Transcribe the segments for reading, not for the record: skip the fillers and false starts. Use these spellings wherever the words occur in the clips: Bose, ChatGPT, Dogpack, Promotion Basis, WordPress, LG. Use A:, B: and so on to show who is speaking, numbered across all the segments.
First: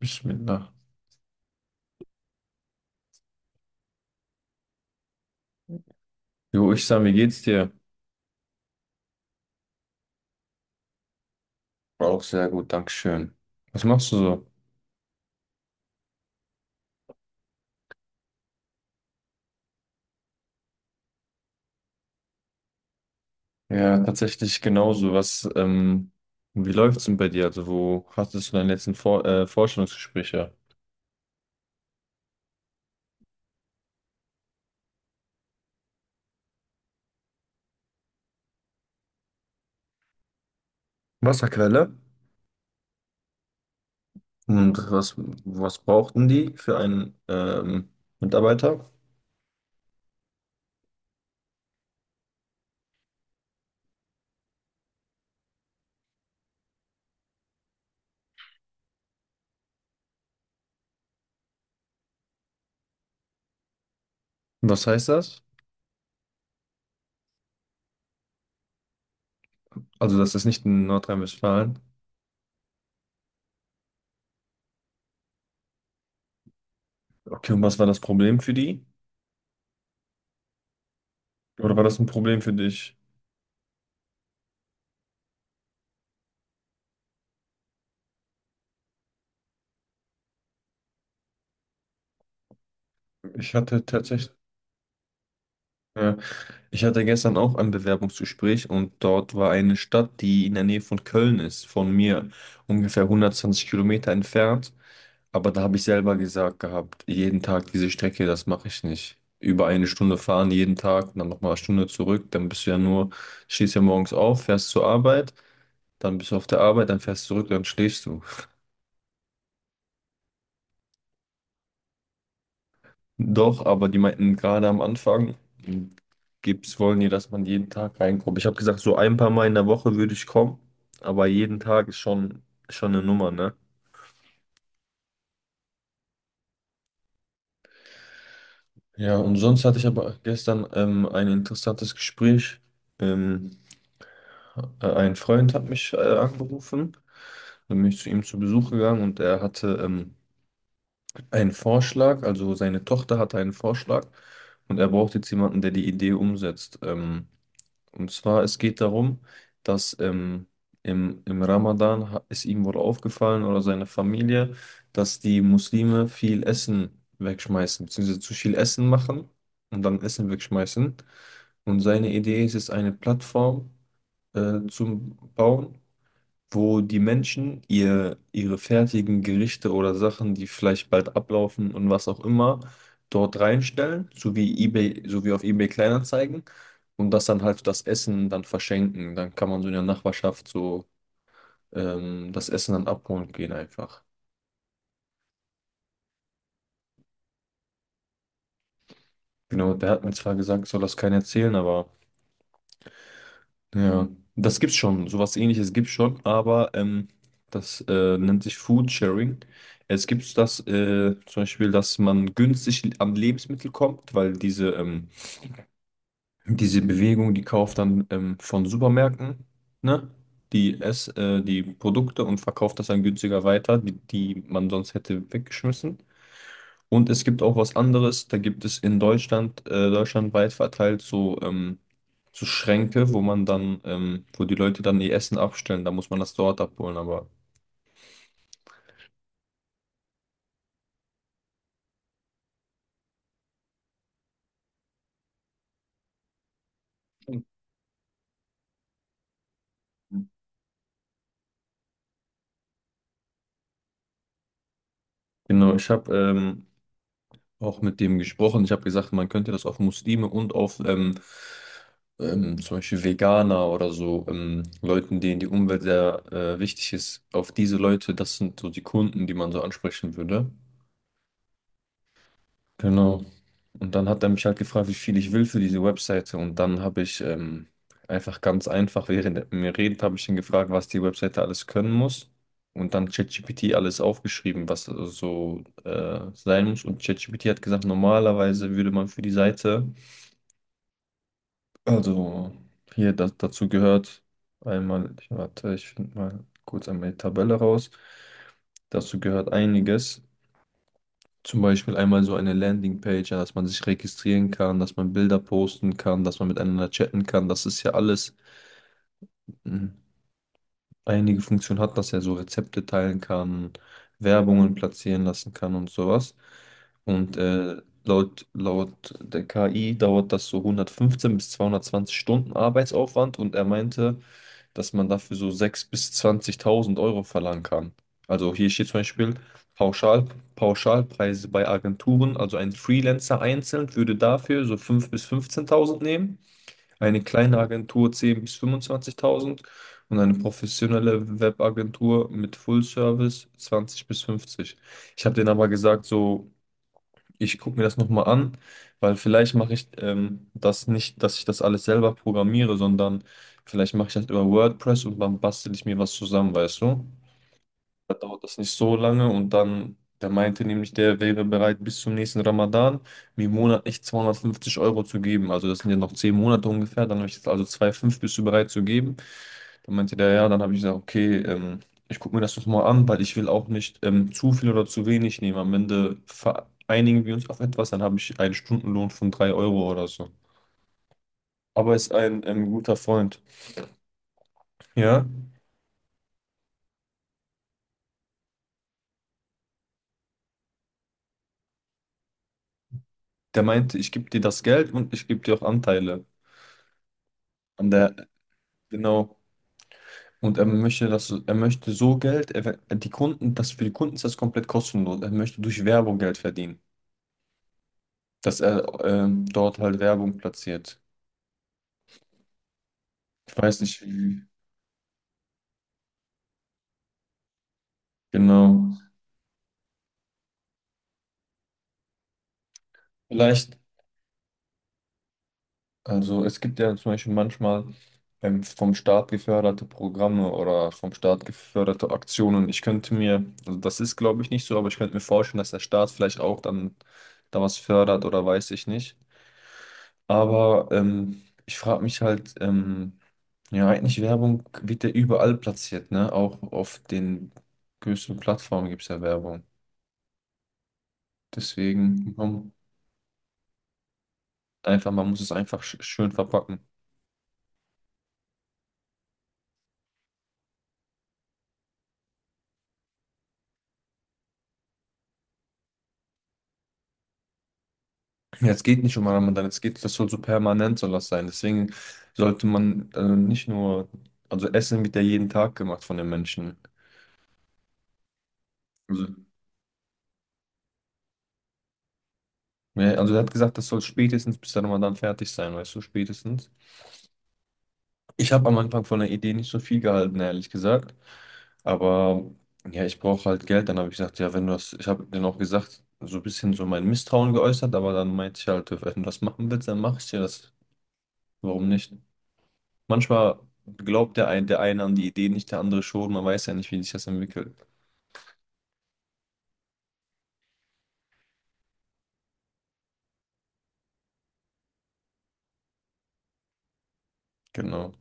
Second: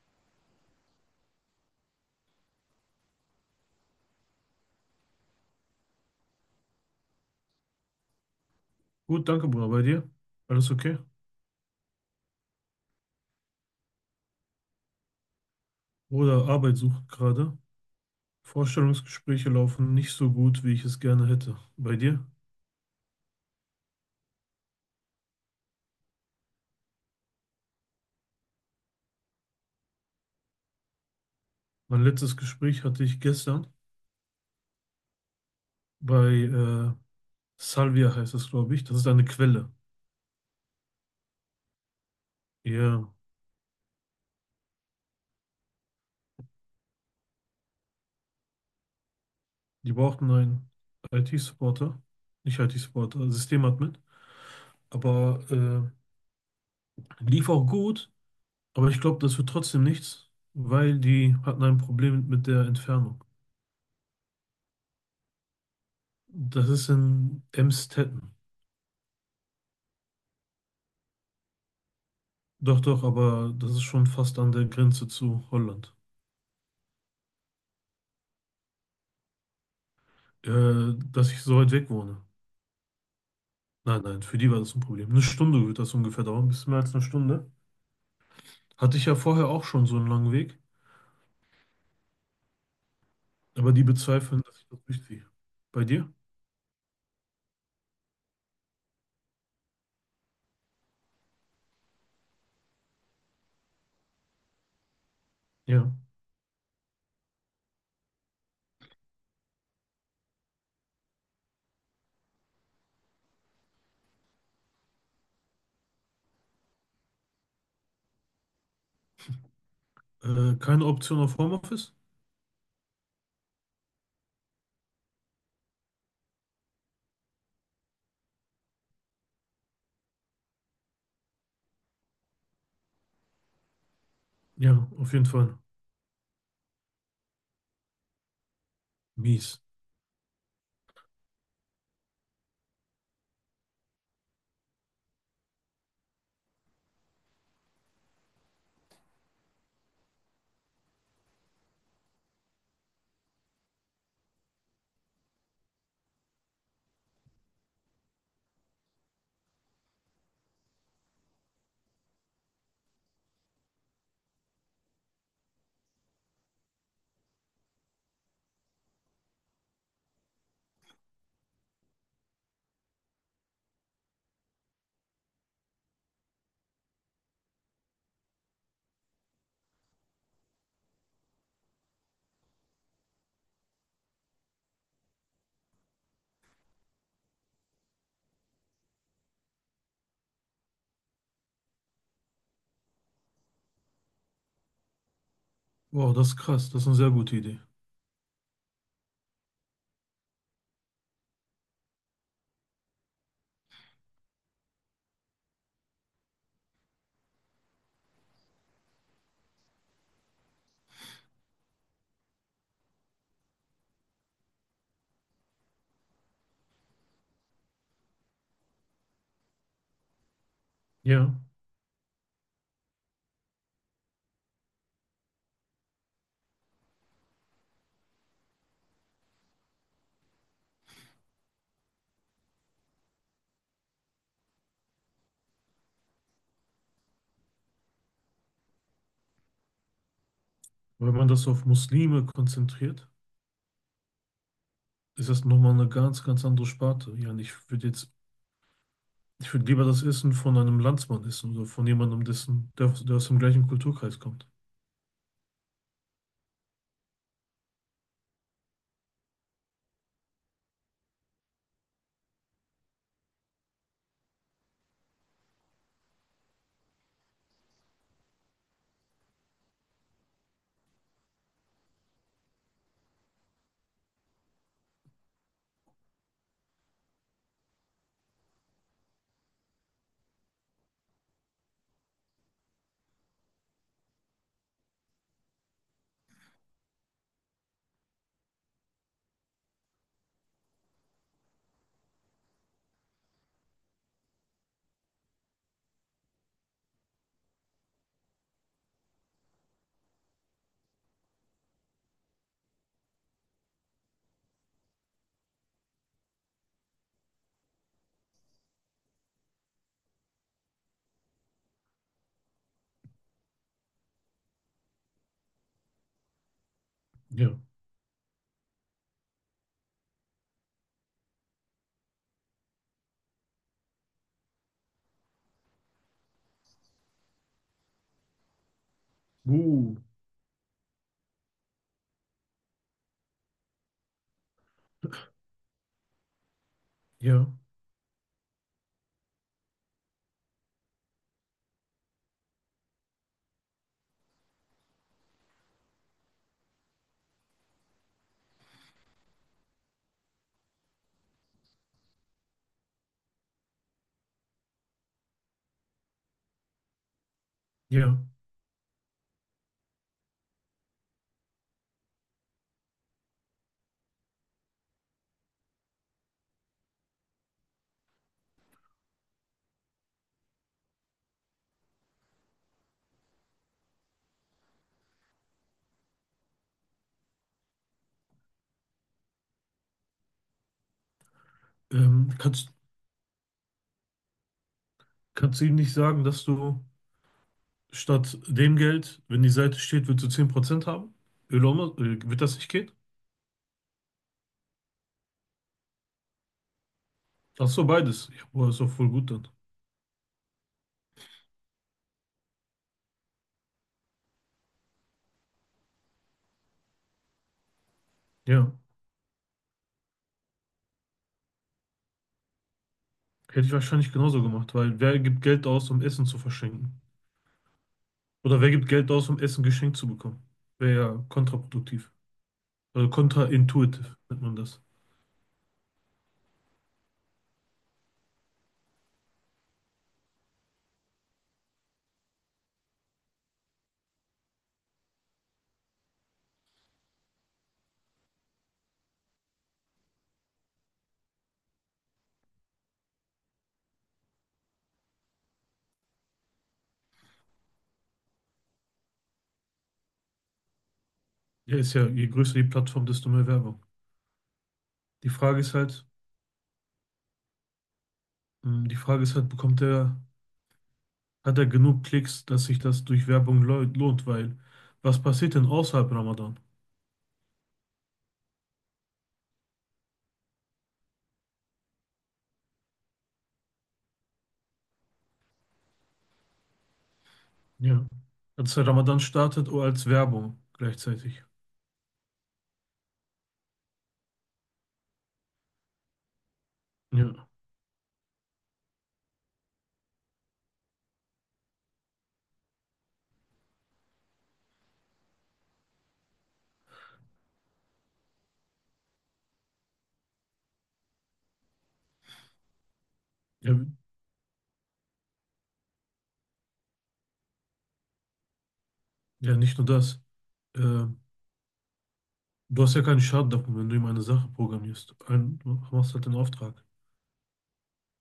A: Bismillah. Jo, ich sag, wie geht's dir?
B: Gut, danke, Bruder. Bei dir? Alles okay?
A: Auch sehr gut, Dankeschön. Was machst du so?
B: Bruder, Arbeit sucht gerade. Vorstellungsgespräche laufen nicht so gut, wie ich es gerne hätte. Bei dir?
A: Ja, tatsächlich genauso. Was, wie läuft's denn bei dir? Also, wo hattest du deine letzten Vorstellungsgespräche?
B: Mein letztes Gespräch hatte ich gestern bei Salvia heißt es, glaube ich. Das ist eine Quelle.
A: Wasserquelle.
B: Ja,
A: Und was brauchten die für einen Mitarbeiter?
B: die brauchten einen IT-Supporter. Nicht IT-Supporter, Systemadmin. Aber lief auch gut. Aber ich glaube, das wird trotzdem nichts, weil die hatten ein Problem mit der Entfernung.
A: Was heißt das?
B: Das ist in Emstetten.
A: Also, das ist nicht in Nordrhein-Westfalen.
B: Doch, doch, aber das ist schon fast an der Grenze zu Holland.
A: Okay, und was war das Problem für die?
B: Dass ich so weit
A: Oder war
B: weg
A: das ein
B: wohne.
A: Problem für dich?
B: Nein, nein, für die war das ein Problem. Eine Stunde wird das ungefähr dauern, ein bisschen mehr als eine Stunde. Hatte ich ja vorher auch schon so einen langen Weg,
A: Ich
B: aber
A: hatte
B: die
A: tatsächlich.
B: bezweifeln, dass ich das durchziehe. Bei dir?
A: Ja. Ich hatte gestern auch ein Bewerbungsgespräch und dort war eine Stadt, die in der Nähe von Köln ist, von mir ungefähr 120 Kilometer entfernt. Aber da habe ich
B: Ja.
A: selber gesagt gehabt, jeden Tag diese Strecke, das mache ich nicht. Über eine Stunde fahren jeden Tag und dann nochmal eine Stunde zurück, dann bist du ja nur, stehst ja morgens auf, fährst zur Arbeit, dann bist du auf der Arbeit, dann fährst du zurück, dann schläfst du.
B: Keine Option auf Homeoffice?
A: Doch, aber die meinten gerade am Anfang, gibt's, wollen die, dass man jeden Tag reinkommt. Ich habe gesagt, so ein paar Mal in der Woche würde ich kommen, aber jeden Tag ist schon eine Nummer, ne?
B: Ja, auf jeden Fall.
A: Ja, und
B: Mies.
A: sonst hatte ich aber gestern ein interessantes Gespräch. Ähm, ein Freund hat mich angerufen, dann bin ich zu ihm zu Besuch gegangen und er hatte einen Vorschlag, also seine Tochter hatte einen Vorschlag und er braucht jetzt jemanden, der die Idee umsetzt. Und zwar, es geht darum, dass im Ramadan ist ihm wohl aufgefallen oder seine Familie, dass die Muslime viel Essen wegschmeißen, beziehungsweise zu viel Essen machen und dann Essen wegschmeißen. Und seine Idee ist es, eine Plattform zu bauen, wo die Menschen ihre fertigen Gerichte oder Sachen, die vielleicht bald ablaufen und was auch immer, dort reinstellen, so wie eBay, so wie auf eBay Kleinanzeigen und das dann halt das Essen dann verschenken. Dann kann man so in der Nachbarschaft so das Essen dann abholen gehen einfach.
B: Wow, das ist krass, das ist eine sehr gute Idee.
A: Genau, der hat mir zwar gesagt, ich soll das keinen erzählen, aber. Ja, das gibt's schon, sowas ähnliches gibt's schon, aber das nennt sich Food Sharing. Es gibt das zum Beispiel, dass man günstig an Lebensmittel kommt, weil diese Bewegung, die kauft dann von Supermärkten, ne? Die ess,
B: Ja,
A: äh, die Produkte und verkauft das dann günstiger weiter, die man sonst hätte weggeschmissen. Und es gibt auch was anderes, da gibt es in Deutschland, deutschlandweit verteilt so, so Schränke, wo die Leute dann ihr Essen abstellen, da muss man das dort abholen. Aber
B: weil man das auf Muslime konzentriert, ist das nochmal eine ganz, ganz andere Sparte. Ja, und ich würde jetzt. Ich würde lieber das Essen von einem Landsmann essen oder von jemandem, der aus dem gleichen Kulturkreis kommt.
A: genau, ich habe auch mit dem gesprochen, ich habe gesagt, man könnte das auf Muslime und auf zum Beispiel Veganer oder so, Leuten, denen die Umwelt sehr wichtig ist, auf diese Leute, das sind so die Kunden, die man so ansprechen würde. Genau. Und dann hat er mich halt gefragt, wie viel ich will für diese Webseite. Und dann habe ich einfach ganz einfach, während er mit mir redet, habe ich ihn gefragt, was die Webseite alles können muss. Und dann ChatGPT alles aufgeschrieben, was so sein muss. Und ChatGPT hat gesagt, normalerweise würde man für die Seite, also hier das, dazu gehört, einmal, ich, warte, ich finde mal kurz einmal die Tabelle raus. Dazu gehört einiges. Zum Beispiel einmal so eine Landingpage, ja, dass man sich registrieren kann, dass man Bilder posten kann, dass man miteinander chatten kann. Das ist ja alles, mh, einige Funktionen hat, dass er so Rezepte teilen kann, Werbungen platzieren lassen kann und sowas. Und
B: Ja.
A: laut der KI dauert das so 115 bis 220 Stunden Arbeitsaufwand. Und er meinte, dass man dafür so 6.000 bis 20.000 Euro verlangen kann. Also hier steht zum Beispiel
B: Uh,
A: Pauschal, Pauschalpreise bei Agenturen, also ein Freelancer einzeln würde dafür so 5.000 bis 15.000 nehmen, eine
B: ja,
A: kleine Agentur 10.000 bis 25.000 und eine professionelle Webagentur mit Full Service 20 bis 50. Ich habe denen aber gesagt, so ich gucke mir das nochmal an, weil vielleicht mache ich das nicht, dass ich das alles selber programmiere, sondern vielleicht mache ich das über WordPress und dann bastel ich mir was zusammen, weißt du? Da
B: ja.
A: dauert das nicht so lange und dann, der meinte nämlich, der wäre bereit, bis zum nächsten Ramadan mir monatlich 250 Euro zu geben. Also das sind ja noch 10 Monate ungefähr, dann habe ich jetzt also 2,5 bist du bereit zu geben. Dann meinte der, ja, dann habe ich gesagt, okay, ich gucke mir das doch mal an, weil ich will auch nicht zu viel oder zu wenig nehmen. Am Ende vereinigen wir uns auf etwas, dann habe ich einen Stundenlohn von 3 Euro oder so. Aber ist
B: Ähm,
A: ein
B: kannst,
A: guter Freund, ja,
B: Kannst du ihm nicht sagen, dass du statt dem Geld, wenn die Seite steht, würdest du 10% haben? Öloma, wird das nicht gehen?
A: der meinte, ich gebe dir das Geld und ich gebe dir auch Anteile
B: Ach so,
A: an der,
B: beides. Ja, boah, ist doch voll gut
A: genau.
B: dann.
A: Und er möchte das, er möchte so Geld, er, die Kunden, das für die Kunden ist das komplett kostenlos. Er möchte durch Werbung Geld verdienen, dass
B: Ja,
A: er dort halt Werbung platziert. Ich
B: hätte ich
A: weiß nicht,
B: wahrscheinlich
A: wie,
B: genauso gemacht, weil wer gibt Geld aus, um Essen zu verschenken? Oder wer gibt
A: genau.
B: Geld aus, um Essen geschenkt zu bekommen? Wäre ja kontraproduktiv. Also
A: Vielleicht,
B: kontraintuitiv nennt man das.
A: also es gibt ja zum Beispiel manchmal vom Staat geförderte Programme oder vom Staat geförderte Aktionen. Ich könnte mir, also das ist glaube ich nicht so, aber ich könnte mir vorstellen, dass der Staat vielleicht auch dann da was fördert oder weiß ich nicht. Aber ich frage mich halt, ja, eigentlich Werbung wird ja überall platziert, ne? Auch auf den größten Plattformen gibt es ja Werbung.
B: Ja, ist ja, je
A: Deswegen,
B: größer die Plattform, desto mehr Werbung.
A: einfach,
B: Die
A: man muss es
B: Frage ist
A: einfach
B: halt,
A: schön verpacken.
B: mh, die Frage ist halt: hat er genug Klicks, dass sich das durch Werbung lo- lohnt? Weil, was passiert denn außerhalb Ramadan?
A: Ja, es geht nicht um Ramadan, es geht, das soll so permanent soll das sein. Deswegen sollte man also nicht nur, also Essen wird ja jeden Tag gemacht von den Menschen.
B: Ja. Als der Ramadan
A: Also,
B: startet oder als Werbung gleichzeitig.
A: ja, also er hat gesagt, das soll spätestens bis der Ramadan fertig sein, weißt du, spätestens.
B: Ja.
A: Ich habe am Anfang von der Idee nicht so viel gehalten, ehrlich gesagt. Aber ja, ich brauche halt Geld. Dann habe ich gesagt, ja, wenn du das, ich habe dann auch gesagt, so ein bisschen so mein Misstrauen geäußert, aber dann meinte ich halt, wenn du das machen willst, dann mache ich dir das. Warum nicht? Manchmal
B: Ja,
A: glaubt der eine an die Idee nicht, der andere schon. Man weiß ja nicht, wie sich das entwickelt.
B: ja, nicht nur das. Äh, Du hast ja keinen Schaden davon, wenn du ihm eine Sache programmierst. Ein, du machst halt den Auftrag.
A: Genau.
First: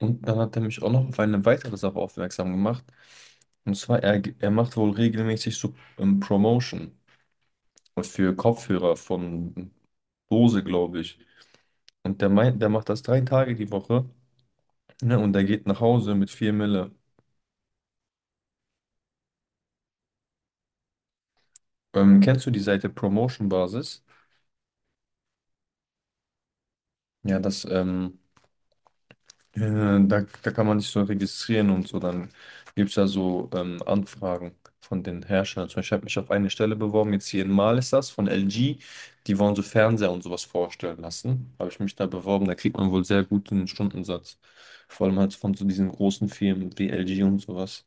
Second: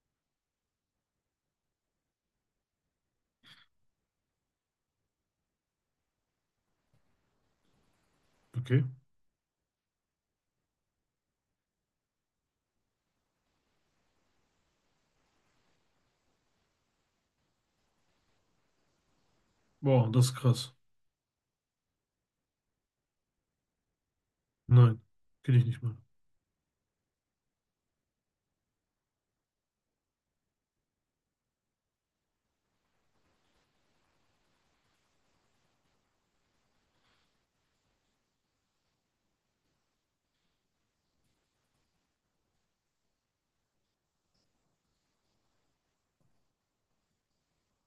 A: Und dann hat er mich auch noch auf eine weitere Sache aufmerksam gemacht. Und zwar, er macht wohl regelmäßig so Promotion für
B: Okay.
A: Kopfhörer von Bose, glaube ich. Und der meint, der macht das 3 Tage die Woche, ne? Und der geht nach Hause mit 4 Mille.
B: Boah, das ist krass.
A: Kennst du die Seite Promotion Basis?
B: Nein, kenne ich nicht mal.
A: Ja, das Äh, da kann man sich so registrieren und so. Dann gibt es ja so Anfragen von den Herstellern. Zum Beispiel, ich habe mich auf eine Stelle beworben, jetzt hier in Mal ist das, von LG. Die wollen so Fernseher und sowas vorstellen lassen. Habe ich mich da beworben, da kriegt man wohl sehr guten Stundensatz. Vor allem halt von so diesen großen Firmen wie LG und sowas.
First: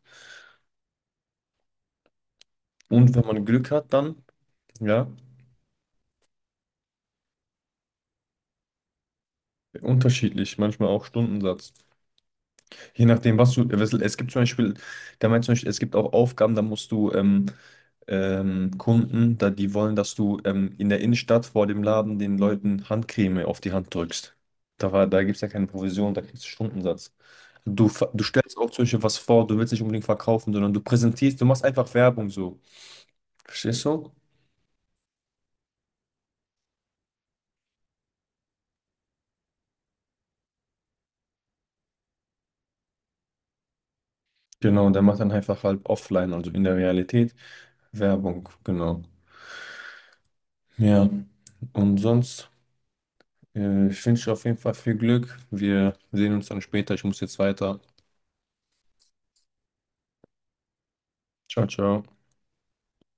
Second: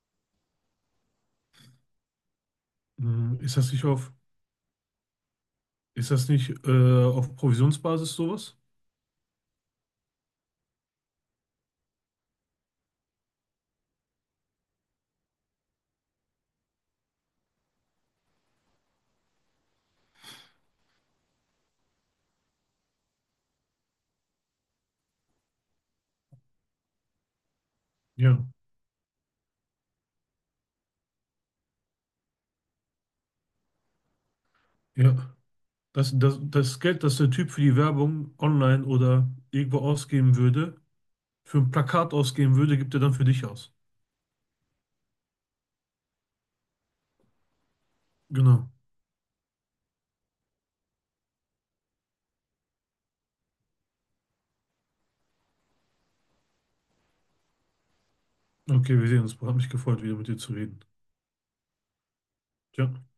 A: Und wenn
B: Mhm.
A: man Glück hat, dann, ja,
B: Ist das nicht auf Provisionsbasis sowas?
A: unterschiedlich, manchmal auch Stundensatz. Je nachdem, was du, es gibt zum Beispiel, der meint zum Beispiel, es gibt auch Aufgaben, da musst du Kunden, da die wollen, dass du in der Innenstadt vor dem Laden den Leuten Handcreme auf die Hand drückst. Da war, da gibt es ja keine Provision, da kriegst du Stundensatz. Du, du
B: Ja,
A: stellst auch zum Beispiel was vor, du willst nicht unbedingt verkaufen, sondern du präsentierst, du machst einfach Werbung so. Verstehst du?
B: ja. Das Geld, das der Typ für die Werbung online oder irgendwo ausgeben würde, für ein Plakat ausgeben würde, gibt er dann für dich aus.
A: Genau, und der macht dann einfach halt offline, also in der Realität Werbung,
B: Genau.
A: genau. Ja, und sonst, ich wünsche dir auf jeden Fall viel Glück. Wir sehen uns dann später. Ich muss jetzt weiter.
B: Okay, wir sehen uns. Hat mich gefreut, wieder mit dir zu reden.
A: Ciao, ciao.
B: Ciao.